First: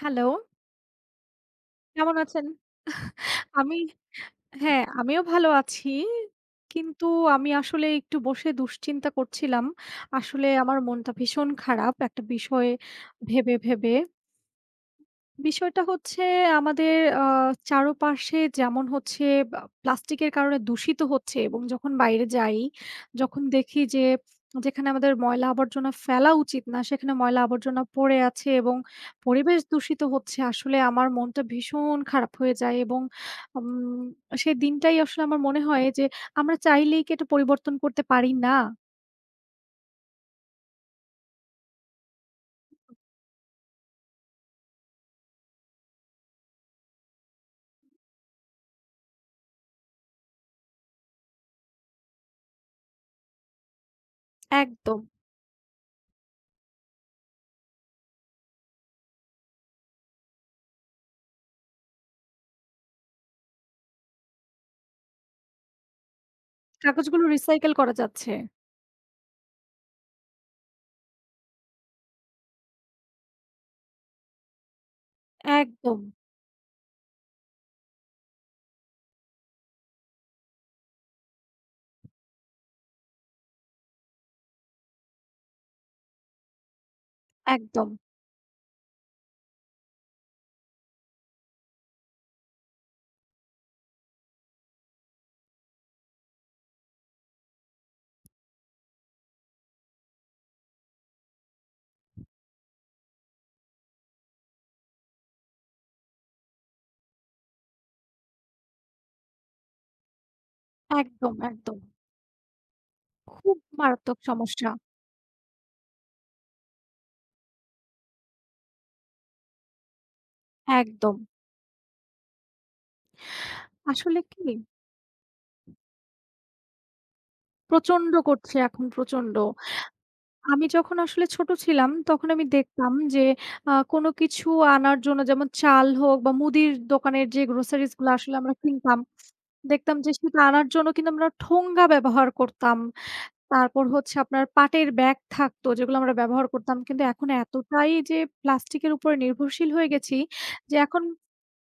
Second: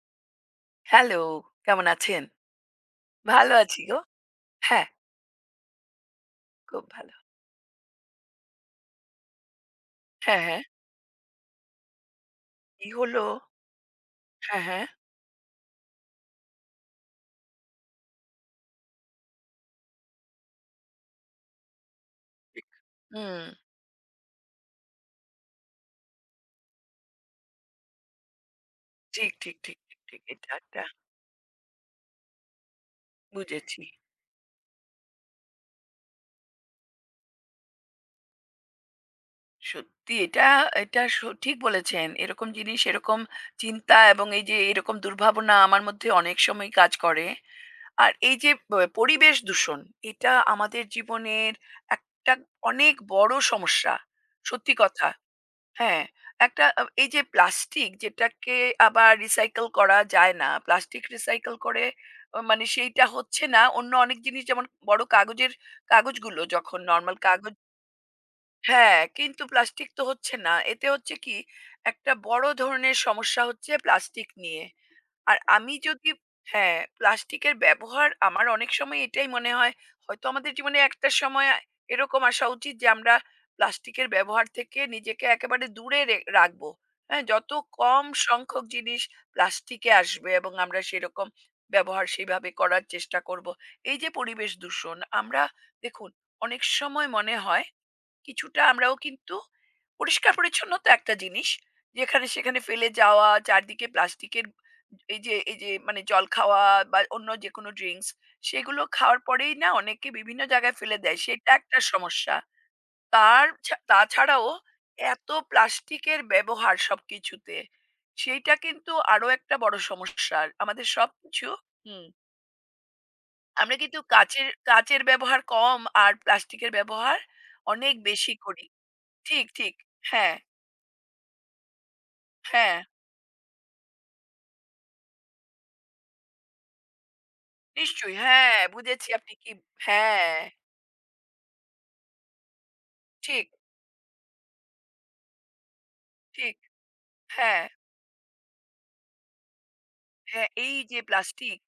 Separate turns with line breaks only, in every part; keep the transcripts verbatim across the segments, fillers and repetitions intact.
Hello,
hello, কেমন
কেমন
আছেন?
আছেন?
ভালো
আমি
আছি গো।
হ্যাঁ,
হ্যাঁ,
আমিও ভালো আছি।
খুব
কিন্তু
ভালো।
আমি আসলে একটু বসে দুশ্চিন্তা করছিলাম।
হ্যাঁ,
আসলে
হ্যাঁ।
আমার মনটা ভীষণ খারাপ একটা বিষয়
কি হলো?
ভেবে, ভেবে।
হ্যাঁ, হ্যাঁ।
বিষয়টা হচ্ছে আমাদের আ চারপাশে যেমন হচ্ছে বা প্লাস্টিকের কারণে দূষিত হচ্ছে এবং যখন বাইরে যাই,
হুম,
যখন দেখি যে যেখানে আমাদের ময়লা আবর্জনা ফেলা উচিত না, সেখানে ময়লা আবর্জনা পড়ে আছে এবং
ঠিক, ঠিক,
পরিবেশ
ঠিক,
দূষিত
ঠিক, ঠিক।
হচ্ছে।
এটা
আসলে
একটা
আমার মনটা ভীষণ খারাপ হয়ে যায় এবং
বুঝেছি।
উম সেই দিনটাই আসলে আমার মনে হয় যে আমরা চাইলেই কি এটা পরিবর্তন করতে পারি না?
সত্যি এটা, এটা স ঠিক বলেছেন। এরকম জিনিস, এরকম চিন্তা এবং এই যে এরকম দুর্ভাবনা আমার মধ্যে অনেক সময় কাজ করে। আর এই যে ব পরিবেশ দূষণ, এটা আমাদের জীবনের একটা অনেক বড় সমস্যা। সত্যি
একদম।
কথা। হ্যাঁ, একটা আ এই যে প্লাস্টিক যেটাকে আবার রিসাইকেল করা যায় না। প্লাস্টিক রিসাইকেল করে অ মানে সেইটা হচ্ছে না। অন্য অনেক জিনিস যেমন বড় কাগজের কাগজগুলো যখন নরমাল
কাগজগুলো
কাগজ।
রিসাইকেল করা যাচ্ছে।
হ্যাঁ, কিন্তু প্লাস্টিক তো হচ্ছে না। এতে হচ্ছে কি একটা বড় ধরনের সমস্যা হচ্ছে প্লাস্টিক নিয়ে। আর আমি
একদম,
যদি হ্যাঁ, প্লাস্টিকের ব্যবহার আমার অনেক সময় এটাই মনে হয়, হয়তো আমাদের জীবনে একটা সময় এরকম আসা উচিত যে আমরা প্লাস্টিকের ব্যবহার থেকে নিজেকে একেবারে দূরে রে রাখবো। হ্যাঁ, যত
একদম,
কম সংখ্যক জিনিস প্লাস্টিকে আসবে এবং আমরা সেরকম ব্যবহার সেভাবে করার চেষ্টা করব। এই যে পরিবেশ দূষণ, আমরা দেখুন অনেক সময় মনে হয় কিছুটা আমরাও কিন্তু পরিষ্কার পরিচ্ছন্নতা একটা জিনিস যেখানে সেখানে ফেলে যাওয়া চারদিকে প্লাস্টিকের এই যে এই যে মানে জল খাওয়া বা অন্য যে কোনো ড্রিঙ্কস সেগুলো খাওয়ার পরেই না অনেকে বিভিন্ন জায়গায় ফেলে দেয়
একদম,
সেটা
একদম।
একটা সমস্যা। তার
খুব
ছা-
মারাত্মক
তাছাড়াও
সমস্যা।
এত প্লাস্টিকের ব্যবহার সবকিছুতে সেইটা কিন্তু আরো একটা বড় সমস্যা আমাদের
একদম।
সবকিছু। হুম, আমরা কিন্তু
আসলে
কাচের
কি?
কাচের ব্যবহার কম আর প্লাস্টিকের ব্যবহার অনেক
প্রচন্ড
বেশি
করছে
করি।
এখন প্রচন্ড।
ঠিক, ঠিক। হ্যাঁ,
আমি যখন আসলে ছোট ছিলাম তখন আমি
হ্যাঁ,
দেখতাম যে আ কোনো কিছু আনার জন্য যেমন চাল হোক বা মুদির দোকানের যে গ্রোসারিজ গুলো
নিশ্চয়ই।
আসলে আমরা
হ্যাঁ,
কিনতাম।
বুঝেছি আপনি কি
দেখতাম যে
হ্যাঁ,
সেটা আনার জন্য কিন্তু আমরা ঠোঙ্গা ব্যবহার করতাম।
ঠিক,
তারপর হচ্ছে আপনার পাটের ব্যাগ থাকতো যেগুলো আমরা ব্যবহার
ঠিক।
করতাম। কিন্তু এখন
হ্যাঁ,
এতটাই যে প্লাস্টিকের উপরে নির্ভরশীল হয়ে গেছি
হ্যাঁ,
যে
এই যে
এখন
প্লাস্টিক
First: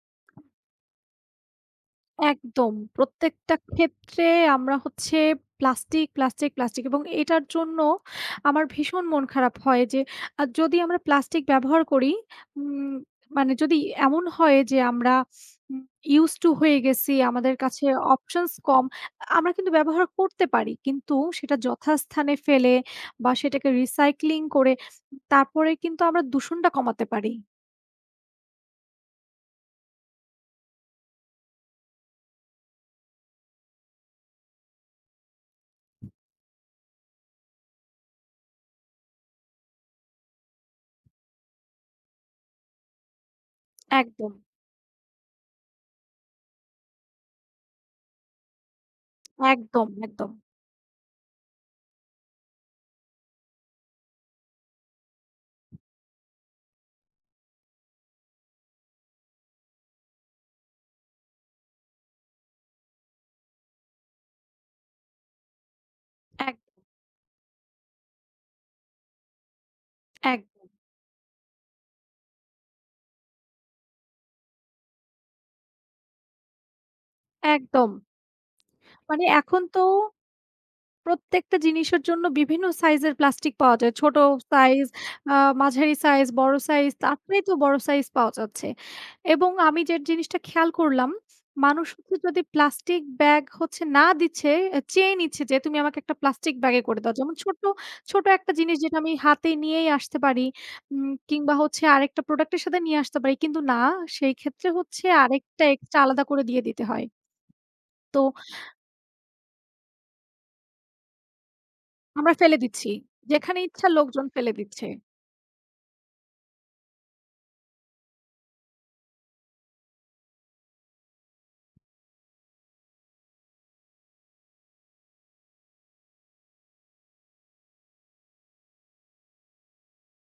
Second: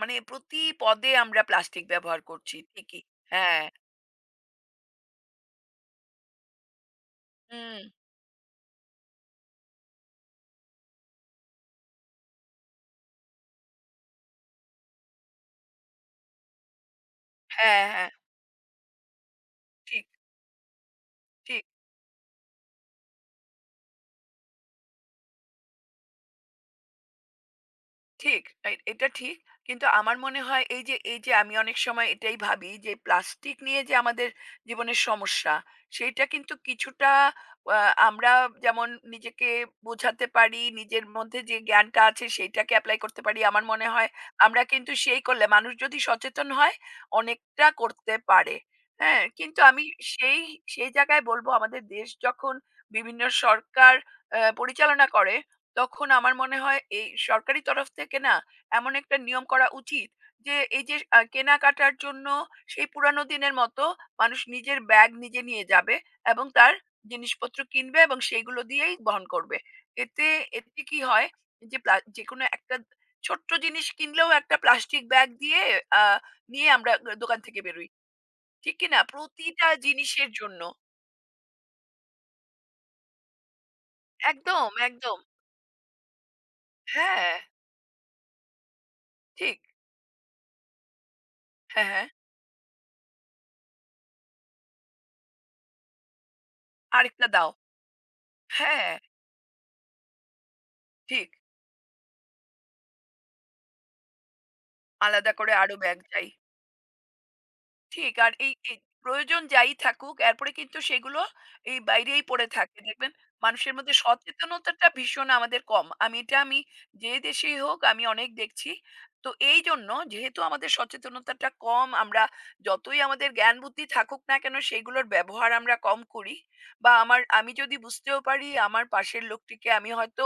মানে প্রতি পদে আমরা প্লাস্টিক ব্যবহার করছি
একদম।
ঠিকই।
প্রত্যেকটা
হ্যাঁ,
ক্ষেত্রে আমরা হচ্ছে প্লাস্টিক, প্লাস্টিক, প্লাস্টিক এবং এটার জন্য
হুম,
আমার ভীষণ মন খারাপ হয় যে আ যদি আমরা প্লাস্টিক ব্যবহার করি উম মানে যদি এমন হয় যে আমরা উম used to হয়ে গেছি, আমাদের
হ্যাঁ,
কাছে
হ্যাঁ,
options কম। আমরা কিন্তু ব্যবহার
ঠিক,
করতে পারি। কিন্তু সেটা
ঠিক।
যথাস্থানে ফেলে বা সেটাকে recycling করে তারপরে কিন্তু আমরা দূষণটা কমাতে পারি।
ঠিক। এ এটা ঠিক। কিন্তু আমার মনে হয় এই যে এই যে আমি অনেক সময় এটাই ভাবি যে প্লাস্টিক নিয়ে যে আমাদের জীবনের সমস্যা, সেইটা কিন্তু কিছুটা আ আমরা যেমন নিজেকে বোঝাতে পারি, নিজের মধ্যে যে জ্ঞানটা আছে সেইটাকে এপ্লাই করতে পারি। আমার মনে হয়
একদম,
আমরা কিন্তু সেই করলে মানুষ যদি সচেতন হয় অনেকটা করতে পারে। হ্যাঁ? কিন্তু আমি
একদম, একদম।
সেই সেই জায়গায় বলব আমাদের দেশ যখন বিভিন্ন সরকার আ পরিচালনা করে তখন আমার মনে হয় এই সরকারি তরফ থেকে না এমন একটা নিয়ম করা উচিত যে এই যে আহ, কেনাকাটার জন্য সেই পুরানো দিনের মতো মানুষ নিজের ব্যাগ নিজে নিয়ে যাবে এবং
এক
তার জিনিসপত্র কিনবে এবং সেইগুলো দিয়েই বহন করবে এতে
এক
এতে কি হয় যে প্লা- যে কোনো একটা ছোট্ট জিনিস কিনলেও একটা প্লাস্টিক ব্যাগ দিয়ে আহ, নিয়ে আমরা দোকান থেকে বেরোই
একদম।
ঠিক কি না
মানে এখন
প্রতিটা
তো
জিনিসের জন্য।
প্রত্যেকটা জিনিসের জন্য বিভিন্ন সাইজের প্লাস্টিক পাওয়া যায়। ছোট
একদম
সাইজ,
একদম
আ মাঝারি সাইজ, বড় সাইজ,
হ্যাঁ
তারপরেই তো বড় সাইজ পাওয়া যাচ্ছে। এবং
ঠিক
আমি যে জিনিসটা খেয়াল করলাম, মানুষ
হ্যাঁ হ্যাঁ
হচ্ছে যদি প্লাস্টিক ব্যাগ হচ্ছে না দিচ্ছে, এ চেয়ে নিচ্ছে যে তুমি আমাকে একটা প্লাস্টিক ব্যাগে করে দাও।
আরেকটা
যেমন
দাও
ছোট, ছোট একটা জিনিস
হ্যাঁ
যেটা আমি হাতে নিয়েই আসতে পারি উম
ঠিক।
কিংবা হচ্ছে আরেকটা প্রোডাক্ট এর সাথে নিয়ে আসতে পারি। কিন্তু না, সেই ক্ষেত্রে হচ্ছে
আলাদা করে
আরেকটা
আরো
এক্সট্রা
ব্যাগ
আলাদা
চাই।
করে দিয়ে দিতে হয়।
ঠিক।
তো
আর এই এই প্রয়োজন যাই থাকুক, এরপরে কিন্তু সেগুলো এই বাইরেই
আমরা
পড়ে
ফেলে
থাকে।
দিচ্ছি।
দেখবেন
যেখানে
মানুষের
ইচ্ছা
মধ্যে
লোকজন ফেলে দিচ্ছে।
সচেতনতাটা ভীষণ আমাদের কম। আমি এটা আমি যে দেশেই হোক আমি অনেক দেখছি। তো এইজন্য যেহেতু আমাদের সচেতনতাটা কম, আমরা যতই আমাদের জ্ঞান বুদ্ধি থাকুক না কেন সেগুলোর ব্যবহার আমরা কম করি বা আমার আমি যদি বুঝতেও পারি আমার পাশের লোকটিকে আমি হয়তো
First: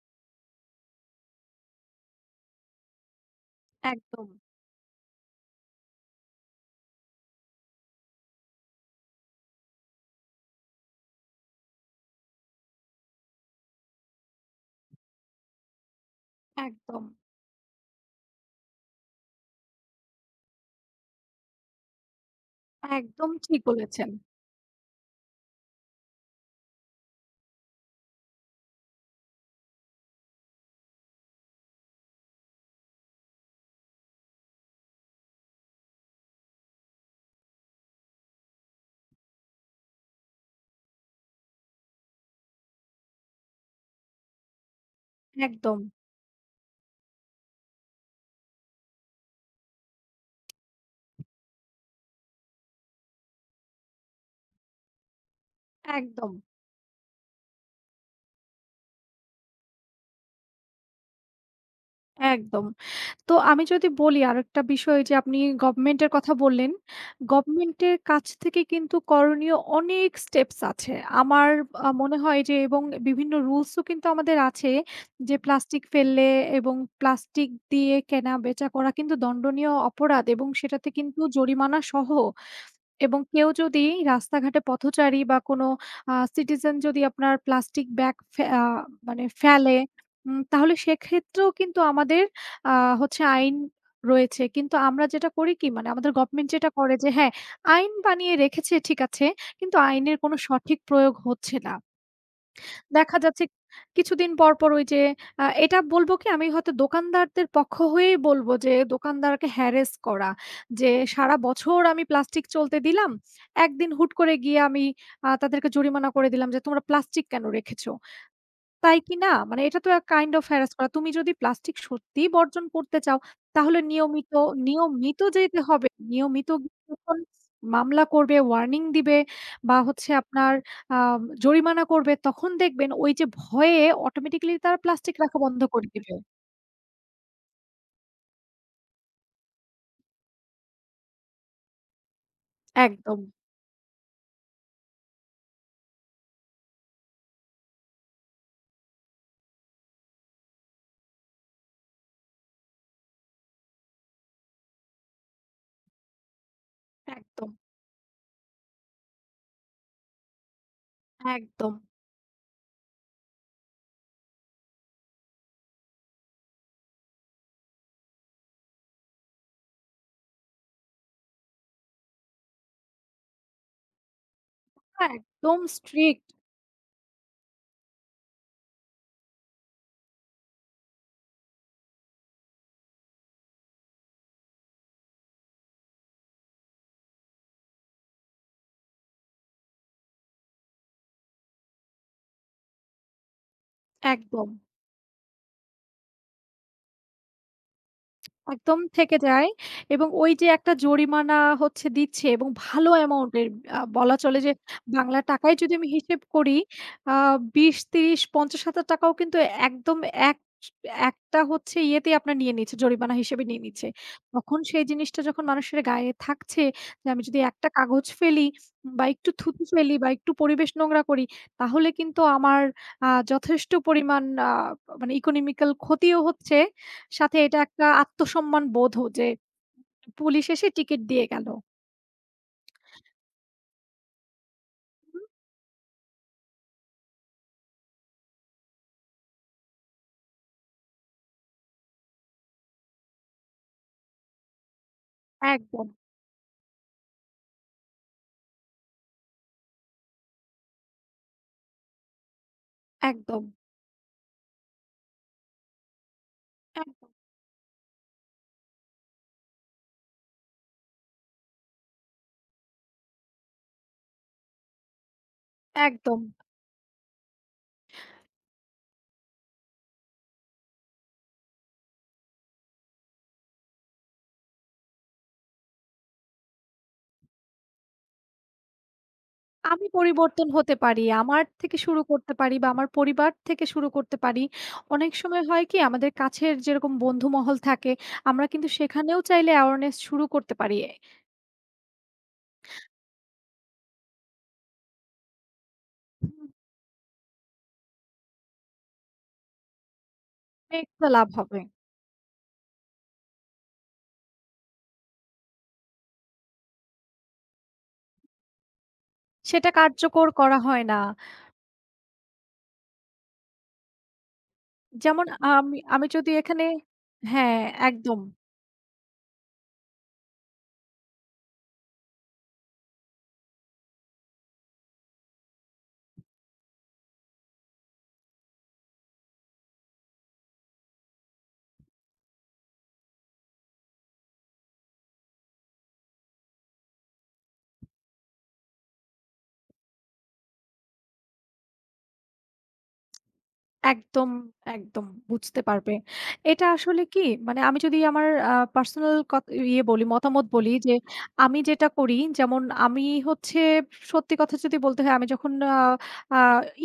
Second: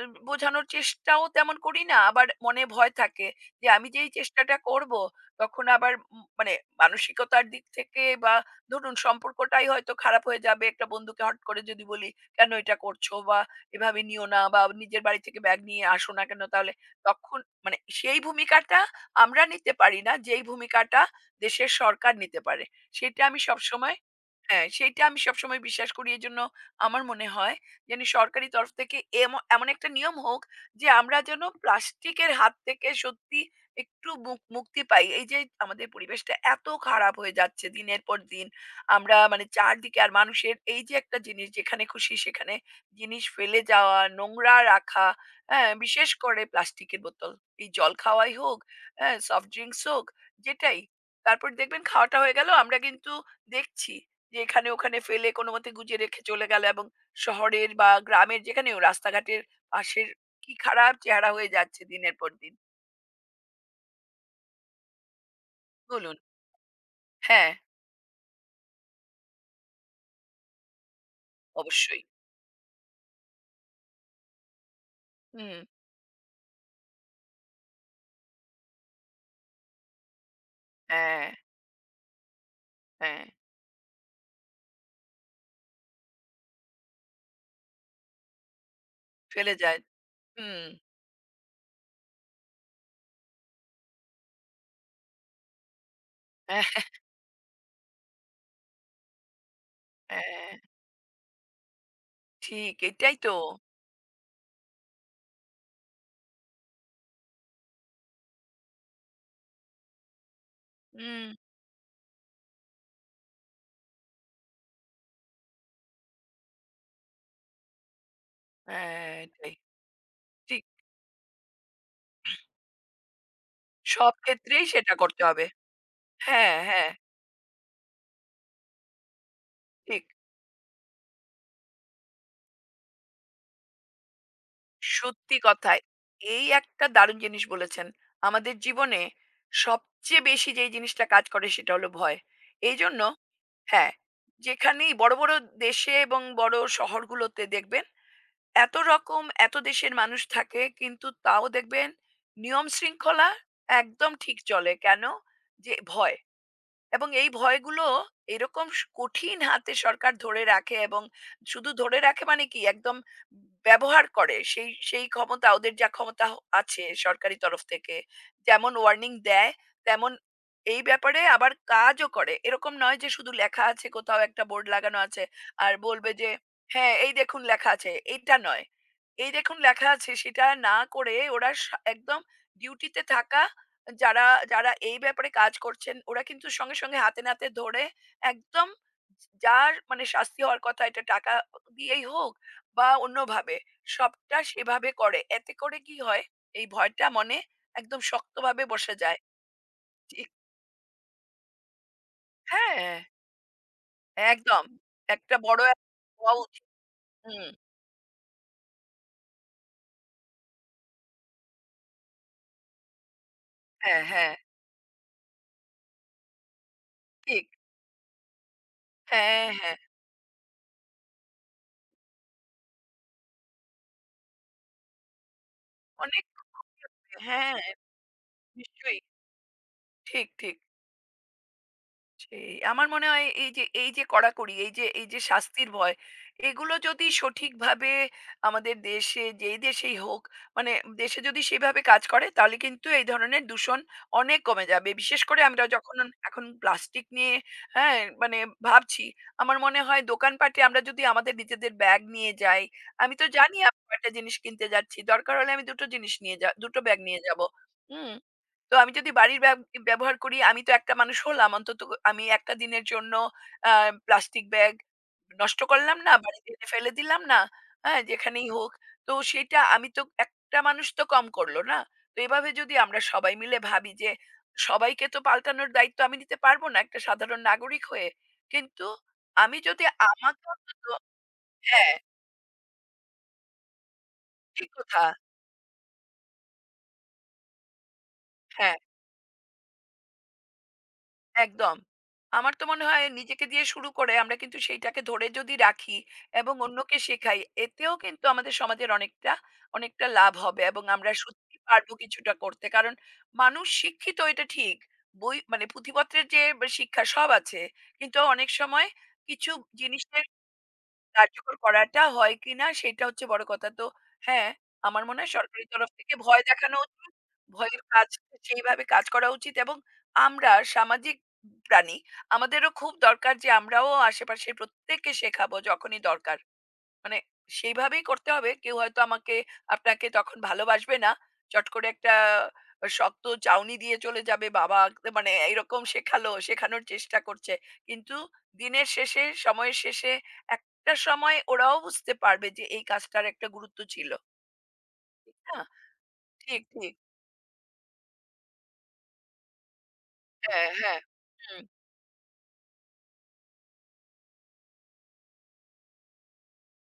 অ বোঝানোর চেষ্টাও তেমন করি না। আবার মনে ভয় থাকে যে আমি যে এই
একদম,
চেষ্টাটা করব তখন আবার উম মানে মানসিকতার দিক থেকে বা ধরুন সম্পর্কটাই হয়তো খারাপ হয়ে যাবে একটা বন্ধুকে হট করে যদি বলি কেন এটা করছো বা এভাবে নিও না বা নিজের বাড়ি থেকে ব্যাগ নিয়ে আসো না কেন তাহলে
একদম,
তখন মানে সেই ভূমিকাটা আমরা নিতে পারি না যেই ভূমিকাটা দেশের সরকার নিতে পারে সেটা
একদম
আমি
ঠিক
সবসময়
বলেছেন।
হ্যাঁ, সেইটা আমি সবসময় বিশ্বাস করি। এজন্য আমার মনে হয় যেন সরকারি তরফ থেকে এম এমন একটা নিয়ম হোক যে আমরা যেন প্লাস্টিকের হাত থেকে সত্যি একটু মুক মুক্তি পাই। এই যে আমাদের পরিবেশটা এত খারাপ হয়ে যাচ্ছে দিনের পর দিন। আমরা মানে চারদিকে আর মানুষের এই যে একটা জিনিস যেখানে খুশি সেখানে জিনিস ফেলে যাওয়া, নোংরা রাখা, হ্যাঁ?
একদম,
বিশেষ করে প্লাস্টিকের বোতল। এই জল খাওয়াই হোক, হ্যাঁ? সফট ড্রিংকস হোক, যেটাই। তারপর দেখবেন খাওয়াটা হয়ে গেল আমরা কিন্তু দেখছি। যে এখানে ওখানে ফেলে কোনোমতে গুজিয়ে রেখে
একদম,
চলে গেল এবং শহরের বা গ্রামের যেখানেও রাস্তাঘাটের পাশের কি খারাপ চেহারা হয়ে যাচ্ছে দিনের পর দিন।
একদম। তো আমি যদি বলি আরেকটা বিষয় যে আপনি গভর্নমেন্টের
বলুন
কথা বললেন।
হ্যাঁ
গভর্নমেন্টের কাছ থেকে কিন্তু করণীয় অনেক স্টেপস আছে। আমার আ
অবশ্যই
মনে হয় যে এবং বিভিন্ন রুলসও কিন্তু আমাদের আছে যে
হুম
প্লাস্টিক ফেললে এবং প্লাস্টিক দিয়ে কেনা-বেচা করা কিন্তু দণ্ডনীয় অপরাধ এবং সেটাতে কিন্তু
হ্যাঁ
জরিমানা সহ এবং
হ্যাঁ
কেউ যদি রাস্তাঘাটে পথচারী বা কোনো আ সিটিজেন যদি আপনার প্লাস্টিক ব্যাগ ফে আ মানে
ফেলে
ফেলে,
যায়
উম
হুম
তাহলে সেক্ষেত্রেও কিন্তু আমাদের আ হচ্ছে আইন রয়েছে। কিন্তু আমরা যেটা করি কি মানে আমাদের গভর্নমেন্ট যেটা
হ্যাঁ
করে যে হ্যাঁ, আইন বানিয়ে রেখেছে ঠিক আছে, কিন্তু আইনের কোনো
হ্যাঁ,
সঠিক প্রয়োগ হচ্ছে না।
ঠিক এটাই
দেখা
তো
যাচ্ছে কিছুদিন পর, পর ওই যে আ এটা বলব কি আমি হয়তো দোকানদারদের পক্ষ হয়েই বলব যে দোকানদারকে হ্যারাস করা। যে
হুম
সারা বছর আমি প্লাস্টিক চলতে দিলাম। একদিন হুট করে গিয়ে আমি আ তাদেরকে জরিমানা করে দিলাম যে তোমরা প্লাস্টিক কেন রেখেছো? তাই
হ্যাঁ
কি না?
এটাই
মানে এটা তো কাইন্ড অফ
ঠিক
হ্যারাস করা। তুমি যদি প্লাস্টিক সত্যিই বর্জন করতে চাও, তাহলে
সব
নিয়মিত
ক্ষেত্রেই সেটা
নিয়মিত
করতে হবে
যেতে হবে। নিয়মিত
হ্যাঁ
গিয়ে
হ্যাঁ
যখন মামলা করবে, ওয়ার্নিং দিবে বা
ঠিক।
হচ্ছে আপনার আ জরিমানা করবে, তখন দেখবেন ওই যে ভয়ে অটোমেটিক্যালি তারা প্লাস্টিক
সত্যি
রাখা বন্ধ
কথাই।
করে দিবে।
এই একটা দারুণ জিনিস বলেছেন। আমাদের জীবনে সবচেয়ে বেশি যেই জিনিসটা কাজ করে সেটা হলো ভয়। এইজন্য
একদম,
হ্যাঁ, যেখানেই বড়, বড় দেশে এবং বড় শহরগুলোতে দেখবেন এত রকম এত দেশের মানুষ থাকে কিন্তু তাও দেখবেন নিয়ম শৃঙ্খলা একদম ঠিক চলে। কেন? যে ভয়। এবং এই
একদম,
ভয়গুলো এরকম স- কঠিন হাতে সরকার ধরে রাখে এবং শুধু
একদম,
ধরে রাখে মানে কি একদম ব্যবহার করে সেই সেই ক্ষমতা ওদের যা ক্ষমতা হ- আছে সরকারি তরফ থেকে যেমন ওয়ার্নিং দেয় তেমন এই ব্যাপারে আবার কাজও করে এরকম নয় যে শুধু লেখা আছে কোথাও একটা বোর্ড লাগানো আছে
একদম
আর বলবে
স্ট্রিক্ট,
যে হ্যাঁ এই দেখুন লেখা আছে এইটা নয় এই দেখুন লেখা আছে সেটা না করে ওরা সা- একদম ডিউটিতে থাকা যারা, যারা এই ব্যাপারে কাজ করছেন ওরা কিন্তু সঙ্গে, সঙ্গে হাতে নাতে ধরে একদম যার মানে শাস্তি হওয়ার কথা এটা টাকা দিয়েই হোক বা অন্যভাবে সবটা
একদম।
সেভাবে করে। এতে করে কি হয় এই ভয়টা মনে একদম শক্তভাবে
একদম
বসে
থেকে
যায়।
যায় এবং
ঠিক
ওই যে একটা জরিমানা হচ্ছে দিচ্ছে এবং
হ্যাঁ,
ভালো অ্যামাউন্ট এর আ বলা চলে যে
একদম।
বাংলা
একটা
টাকায়
বড়
যদি
এক
আমি হিসেব
হওয়া
করি
উচিত।
আ
হুম।
বিশ, ত্রিশ, ৳পঞ্চাশ হাজার টাকা কিন্তু একদম এক একটা হচ্ছে ইয়েতেই আপনার নিয়ে নিচ্ছে, জরিমানা হিসেবে নিয়ে নিচ্ছে।
হ্যাঁ, হ্যাঁ।
তখন সেই জিনিসটা যখন মানুষের গায়ে থাকছে যে আমি যদি
ঠিক।
একটা কাগজ ফেলি বা একটু
হ্যাঁ,
থুতু
হ্যাঁ।
ফেলি বা একটু পরিবেশ নোংরা করি তাহলে কিন্তু আমার আ যথেষ্ট পরিমাণ আ মানে ইকোনমিক্যাল ক্ষতিও
অনেক
হচ্ছে সাথে এটা
হ্যাঁ,
একটা আত্মসম্মান
নিশ্চয়ই।
বোধও যে
ঠিক,
পুলিশ
ঠিক।
এসে টিকিট দিয়ে গেল।
সেই আমার মনে হয় এই যে এই যে কড়াকড়ি এই যে এই যে
হুম,
শাস্তির ভয় এগুলো যদি সঠিকভাবে আমাদের দেশে যেই দেশেই হোক মানে দেশে যদি সেভাবে কাজ করে তাহলে কিন্তু এই ধরনের দূষণ অনেক কমে যাবে বিশেষ করে আমরা
একদম,
যখন এখন প্লাস্টিক নিয়ে হ্যাঁ মানে ভাবছি আমার মনে হয় দোকানপাটে আমরা যদি আমাদের নিজেদের ব্যাগ নিয়ে যাই আমি তো
একদম,
জানি আমি একটা জিনিস কিনতে যাচ্ছি দরকার হলে আমি দুটো জিনিস নিয়ে যা দুটো ব্যাগ
একদম,
নিয়ে যাব হুম তো আমি যদি বাড়ির ব্যব ব্যবহার করি, আমি তো একটা মানুষ হলাম। অন্তত আমি একটা দিনের জন্য আ প্লাস্টিক ব্যাগ নষ্ট করলাম না,
একদম।
বাড়িতে এনে ফেলে দিলাম না। হ্যাঁ? যেখানেই হোক। তো সেটা আমি তো একটা মানুষ তো কম করলো না। তো এভাবে যদি আমরা সবাই মিলে ভাবি যে সবাইকে তো পাল্টানোর দায়িত্ব আমি নিতে পারব না একটা সাধারণ নাগরিক হয়ে। কিন্তু আমি যদি
আমি
আমাকে
পরিবর্তন হতে
অন্তত
পারি। আমার থেকে
হ্যাঁ,
শুরু করতে পারি বা আমার পরিবার থেকে শুরু করতে পারি।
ঠিক কথা।
অনেক সময় হয় কি আমাদের কাছের যেরকম বন্ধুমহল থাকে, আমরা কিন্তু
হ্যাঁ।
সেখানেও চাইলে awareness শুরু করতে পারি।
একদম। আমার তো মনে হয় নিজেকে দিয়ে শুরু করে আমরা কিন্তু সেইটাকে ধরে যদি রাখি
হুম,
এবং অন্যকে শেখাই এতেও কিন্তু আমাদের সমাজের অনেকটা, অনেকটা লাভ হবে এবং
অনেকটা
আমরা
লাভ
সত্যি
হবে।
পারবো কিছুটা করতে। কারণ মানুষ শিক্ষিত এটা ঠিক। বই মানে পুঁথিপত্রের যে শিক্ষা সব আছে। কিন্তু অনেক সময় কিছু
সেটা
জিনিসের
কার্যকর করা হয় না।
কার্যকর করাটা হয় কিনা সেটা হচ্ছে বড় কথা। তো হ্যাঁ, আমার মনে
যেমন
হয় সরকারের
আমি
তরফ
আমি
থেকে
যদি
ভয়
এখানে
দেখানো উচিত।
হ্যাঁ,
ভয়ের কাজ
একদম।
সেইভাবে কাজ করা উচিত এবং আমরা সামাজিক প্রাণী। আমাদেরও খুব দরকার যে আমরাও আশেপাশের প্রত্যেককে শেখাবো যখনই দরকার। মানে সেইভাবেই করতে হবে। কেউ হয়তো আমাকে আপনাকে তখন ভালোবাসবে না। চট করে একটা শক্ত চাউনি দিয়ে চলে যাবে। বাবা মানে এরকম শেখালো, শেখানোর চেষ্টা করছে। কিন্তু দিনের শেষে, সময়ের শেষে একটা সময় ওরাও বুঝতে পারবে যে এই কাজটার একটা গুরুত্ব ছিল।
একদম, একদম
ঠিক না?
বুঝতে পারবে।
ঠিক,
এটা
ঠিক।
আসলে কি মানে আমি যদি আমার আ পার্সোনাল কত ইয়ে বলি মতামত
হ্যাঁ,
বলি যে
হ্যাঁ।
আমি
হুম।
যেটা করি যেমন আমি হচ্ছে সত্যি কথা যদি বলতে হয় আমি যখন আ আ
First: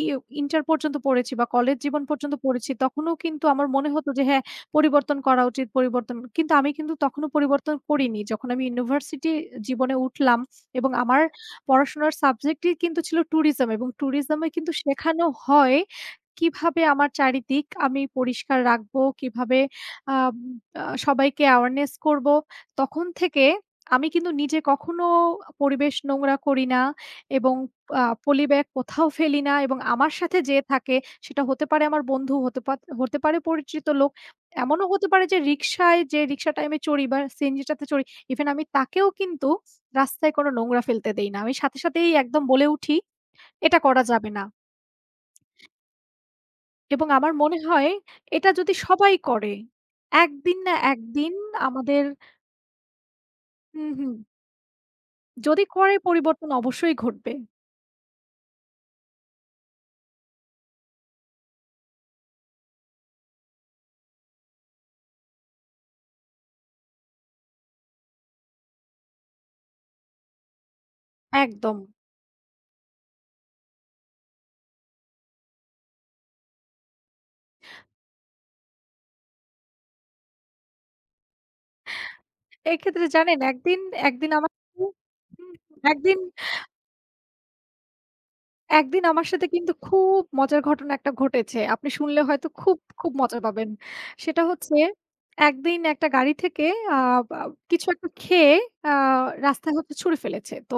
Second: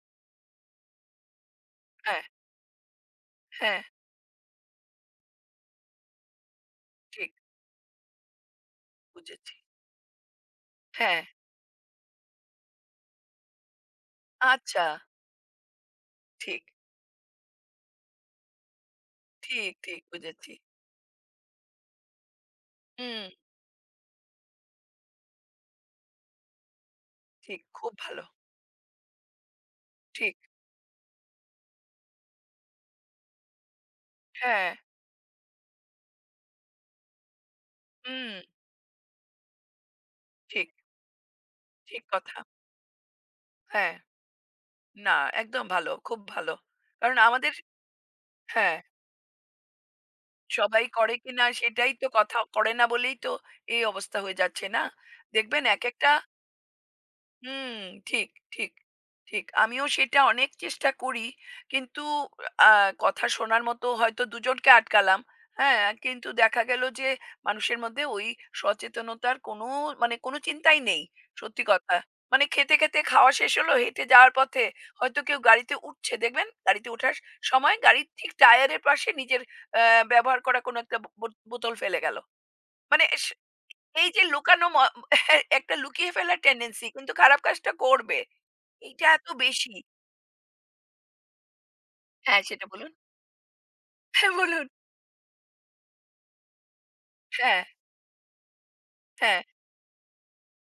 ই ইন্টার পর্যন্ত পড়েছি বা কলেজ জীবন
হ্যাঁ,
পর্যন্ত পড়েছি তখনও কিন্তু আমার
হ্যাঁ।
মনে হতো যে হ্যাঁ, পরিবর্তন করা উচিত পরিবর্তন। কিন্তু আমি কিন্তু তখনও
ঠিক
পরিবর্তন করিনি। যখন আমি ইউনিভার্সিটি
বুঝেছি।
জীবনে উঠলাম এবং আমার
হ্যাঁ।
পড়াশোনার সাবজেক্টই কিন্তু ছিল ট্যুরিজম এবং ট্যুরিজম এ কিন্তু
আচ্ছা।
শেখানো হয়
ঠিক,
কিভাবে আমার চারিদিক আমি পরিষ্কার রাখবো, কিভাবে
ঠিক, ঠিক
আম
বুঝেছি।
আ সবাইকে awareness করব। তখন
হুম।
থেকে আমি কিন্তু নিজে কখনো পরিবেশ নোংরা করি না এবং
ঠিক। খুব
আ
ভালো।
পলি ব্যাগ কোথাও ফেলি না এবং আমার
ঠিক।
সাথে যে থাকে সেটা হতে পারে আমার বন্ধু, হতে পাত হতে পারে পরিচিত লোক।
হ্যাঁ।
এমনও হতে পারে যে রিক্সায় যে রিক্সাটা আমি চড়ি বা সিএনজি টাতে চড়ি,
হুম।
ইভেন আমি তাকেও কিন্তু রাস্তায় কোনো
ঠিক।
নোংরা ফেলতে দেই না। আমি সাথে
ঠিক
সাথেই
কথা।
একদম বলে উঠি, "এটা
হ্যাঁ,
করা যাবে না।"
না একদম ভালো, খুব ভালো।
এবং
কারণ
আমার
আমাদের
মনে হয় এটা যদি
হ্যাঁ,
সবাই করে, একদিন না
সবাই করে
একদিন
কিনা সেটাই
আমাদের
তো কথা, করে না বলেই তো এই
হুম, হুম।
অবস্থা হয়ে যাচ্ছে না? দেখবেন
যদি
এক
করে
একটা
পরিবর্তন অবশ্যই ঘটবে।
হুম, ঠিক, ঠিক, ঠিক। আমিও সেটা অনেক চেষ্টা করি। কিন্তু আ কথা শোনার মতো হয়তো দুজনকে আটকালাম। হ্যাঁ? কিন্তু দেখা গেল যে মানুষের মধ্যে ওই সচেতনতার কোনো মানে কোনো চিন্তাই নেই। সত্যি
একদম।
কথা। মানে খেতে, খেতে খাওয়া শেষ হলো হেঁটে যাওয়ার পথে হয়তো কেউ গাড়িতে উঠছে দেখবেন গাড়িতে ওঠার সময় গাড়ির ঠিক টায়ারের পাশে নিজের অ্যা ব্যবহার করা কোনো একটা ব বোতল ফেলে গেল। মানে
এক্ষেত্রে জানেন একদিন,
এই যে
একদিন আমার
লুকানো
সাথে
ম
হুম,
একটা লুকিয়ে
একদিন,
ফেলার টেনডেন্সি কিন্তু খারাপ কাজটা করবে।
একদিন
এইটা
আমার
এত
সাথে কিন্তু
বেশি।
খুব মজার ঘটনা একটা ঘটেছে। আপনি শুনলে
হ্যাঁ,
হয়তো
সেটা
খুব,
বলুন।
খুব মজা পাবেন।
হ্যাঁ,
সেটা
বলুন।
হচ্ছে একদিন একটা গাড়ি থেকে আ বা
হ্যাঁ,
কিছু একটা খেয়ে আ
হ্যাঁ।
রাস্তায় হচ্ছে ছুঁড়ে ফেলেছে। তো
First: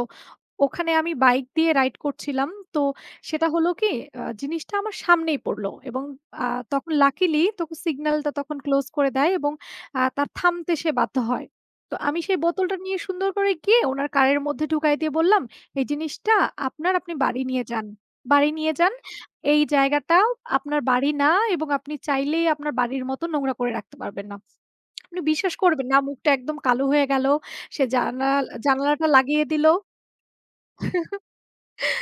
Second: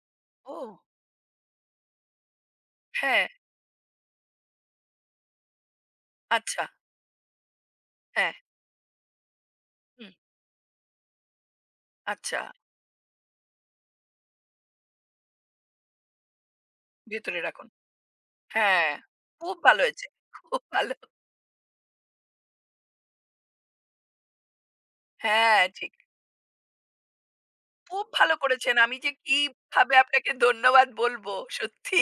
ও!
ওখানে আমি বাইক দিয়ে রাইড করছিলাম। তো
হ্যাঁ,
সেটা হলো কি আ জিনিসটা আমার সামনেই পড়ল এবং আ
আচ্ছা।
তখন লাকিলি তখন সিগন্যালটা
হ্যাঁ,
তখন ক্লোজ করে দেয় এবং আ
হুম,
তার থামতে সে বাধ্য হয়। তো আমি সেই
আচ্ছা।
বোতলটা নিয়ে সুন্দর করে গিয়ে উনার কারের মধ্যে ঢুকাই দিয়ে বললাম, "এই জিনিসটা আপনার, আপনি
ভেতরে
বাড়ি নিয়ে
রাখুন।
যান। বাড়ি নিয়ে যান।
হ্যাঁ, খুব
এই
ভালো হয়েছে।
জায়গাটা
খুব
আপনার
ভালো।
বাড়ি না এবং আপনি চাইলেই আপনার বাড়ির মতো নোংরা করে রাখতে পারবেন না।" আপনি বিশ্বাস
হ্যাঁ,
করবেন
ঠিক।
না মুখটা একদম কালো হয়ে গেল। সে
খুব ভালো
জানাল
করেছেন। আমি
জানালাটা
যে
লাগিয়ে দিল।
কিভাবে আপনাকে ধন্যবাদ বলব সত্যি।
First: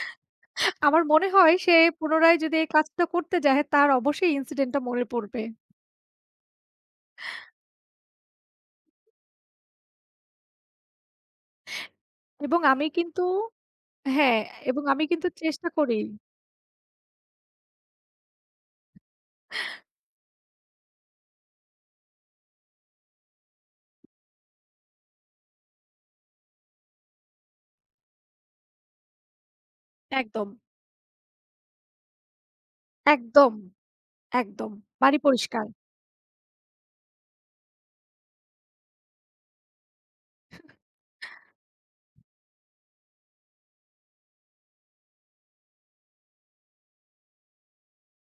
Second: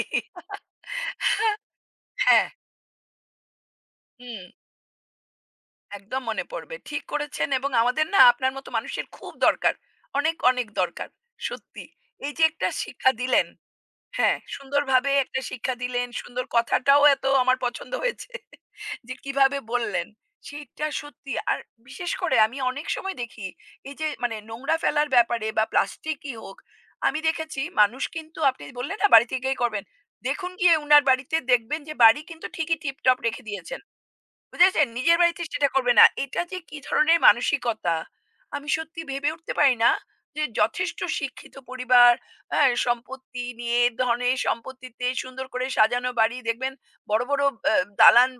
আমার মনে হয় সে পুনরায়
হ্যাঁ,
যদি এই কাজটা করতে যায়, তার অবশ্যই
হুম।
ইনসিডেন্টটা মনে পড়বে।
একদম মনে পড়বে। ঠিক করেছেন এবং আমাদের না আপনার মতো মানুষের খুব দরকার। অনেক, অনেক দরকার। সত্যি। এই যে
এবং
একটা
আমি
শিক্ষা
কিন্তু
দিলেন, হ্যাঁ,
হ্যাঁ, এবং আমি
সুন্দরভাবে
কিন্তু
একটা
চেষ্টা
শিক্ষা
করি
দিলেন, সুন্দর কথাটাও এত আমার পছন্দ হয়েছে যে কিভাবে বললেন। সেইটা সত্যি। আর বিশেষ করে আমি অনেক সময় দেখি এই যে মানে নোংরা ফেলার ব্যাপারে বা প্লাস্টিকই হোক, আমি দেখেছি মানুষ কিন্তু আপনি বললেন না বাড়ি থেকেই করবেন।
একদম,
দেখুন গিয়ে উনার বাড়িতে দেখবেন যে বাড়ি কিন্তু ঠিকই টিপটপ রেখে
একদম,
দিয়েছেন।
একদম।
বুঝেছেন? নিজের
বাড়ি
বাড়িতে
পরিষ্কার।
সেটা করবে না। এটা যে কি ধরনের মানসিকতা, আমি সত্যি ভেবে উঠতে পারি না যে যথেষ্ট শিক্ষিত পরিবার, হ্যাঁ? সম্পত্তি নিয়ে, ধনে সম্পত্তিতে সুন্দর করে সাজানো বাড়ি দেখবেন বড়, বড় আ দালান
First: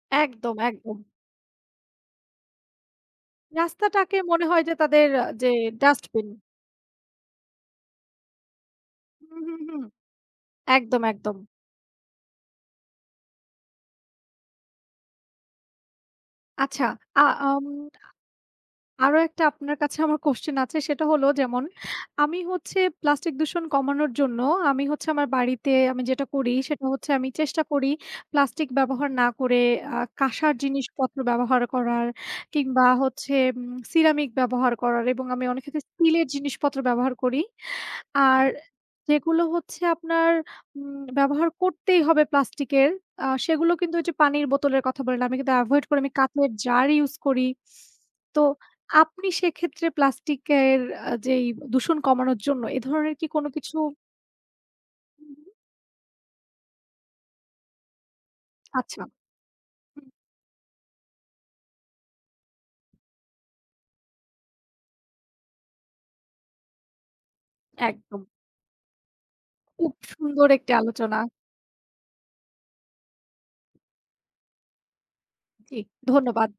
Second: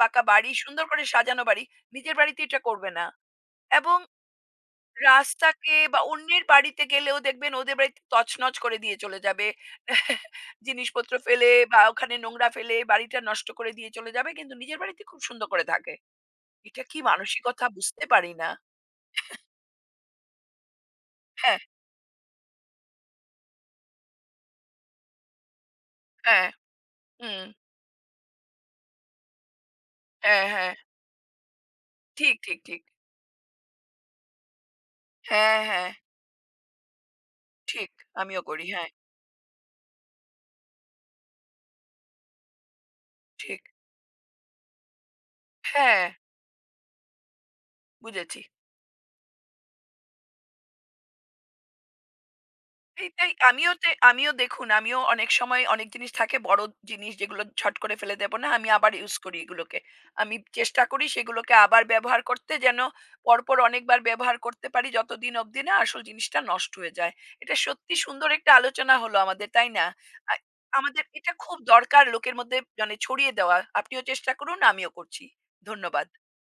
পাকা বাড়ি,
একদম,
সুন্দর
একদম।
করে সাজানো বাড়ি। নিজের বাড়িতে এটা করবে না। এবং
রাস্তাটাকে মনে হয় যে তাদের আহ, যে
রাস্তাকে বা
ডাস্টবিন
অন্যের বাড়িতে গেলেও দেখবেন ওদের বাড়িতে তছনছ করে দিয়ে চলে
হুম,
যাবে।
হুম, হুম। একদম,
জিনিসপত্র
একদম।
ফেলে বা ওখানে নোংরা ফেলে বাড়িটা নষ্ট করে দিয়ে চলে যাবে। কিন্তু নিজের বাড়িতে খুব সুন্দর করে থাকে। এটা
আচ্ছা
কি
আ আম
মানসিকতা বুঝতে পারি না।
আরো একটা আপনার কাছে আমার কোয়েশ্চেন আছে সেটা হলো
হ্যাঁ,
যেমন আমি হচ্ছে প্লাস্টিক দূষণ কমানোর জন্য আমি হচ্ছে আমার বাড়িতে আমি যেটা
হ্যাঁ,
করি সেটা হচ্ছে আমি
হুম,
চেষ্টা করি প্লাস্টিক ব্যবহার না করে আহ,
হ্যাঁ,
কাঁসার
হ্যাঁ।
জিনিসপত্র ব্যবহার করার
ঠিক, ঠিক, ঠিক।
কিংবা হচ্ছে সিরামিক ব্যবহার করার এবং আমি
হ্যাঁ,
অনেক ক্ষেত্রে
হ্যাঁ,
স্টিলের জিনিসপত্র ব্যবহার করি
ঠিক। আমিও
আর
করি। হ্যাঁ,
যেগুলো হচ্ছে আপনার উম ব্যবহার করতেই হবে প্লাস্টিকের, আ
ঠিক।
সেগুলো কিন্তু ওই যে পানির বোতলের কথা বললেন, আমি কিন্তু এভয়েড করি।
হ্যাঁ,
আমি কাঁচের জার ইউজ করি।
বুঝেছি।
তো আপনি সেক্ষেত্রে প্লাস্টিকের আ যেই দূষণ কমানোর জন্য এ ধরনের কি
এইটাই
কোনো
আমিও
কিছু
তে আমিও দেখুন, আমিও অনেক
উম,
সময় অনেক জিনিস থাকে বড় জিনিস যেগুলো ছট করে ফেলে দেব না। আমি আবার
আচ্ছা,
ইউজ করি এগুলোকে।
হুম,
আমি চেষ্টা করি সেগুলোকে আবার ব্যবহার করতে যেন পরপর অনেকবার ব্যবহার করতে পারি যতদিন অবধি না আসল জিনিসটা নষ্ট হয়ে যায়। এটা সত্যি
একদম।
সুন্দর একটা আলোচনা হলো আমাদের, তাই না?
খুব
আ
সুন্দর একটি
আমাদের
আলোচনা।
এটা খুব দরকার লোকের মধ্যে মানে ছড়িয়ে দেওয়া। আপনিও চেষ্টা করুন, আমিও করছি।
জি,
ধন্যবাদ।
ধন্যবাদ।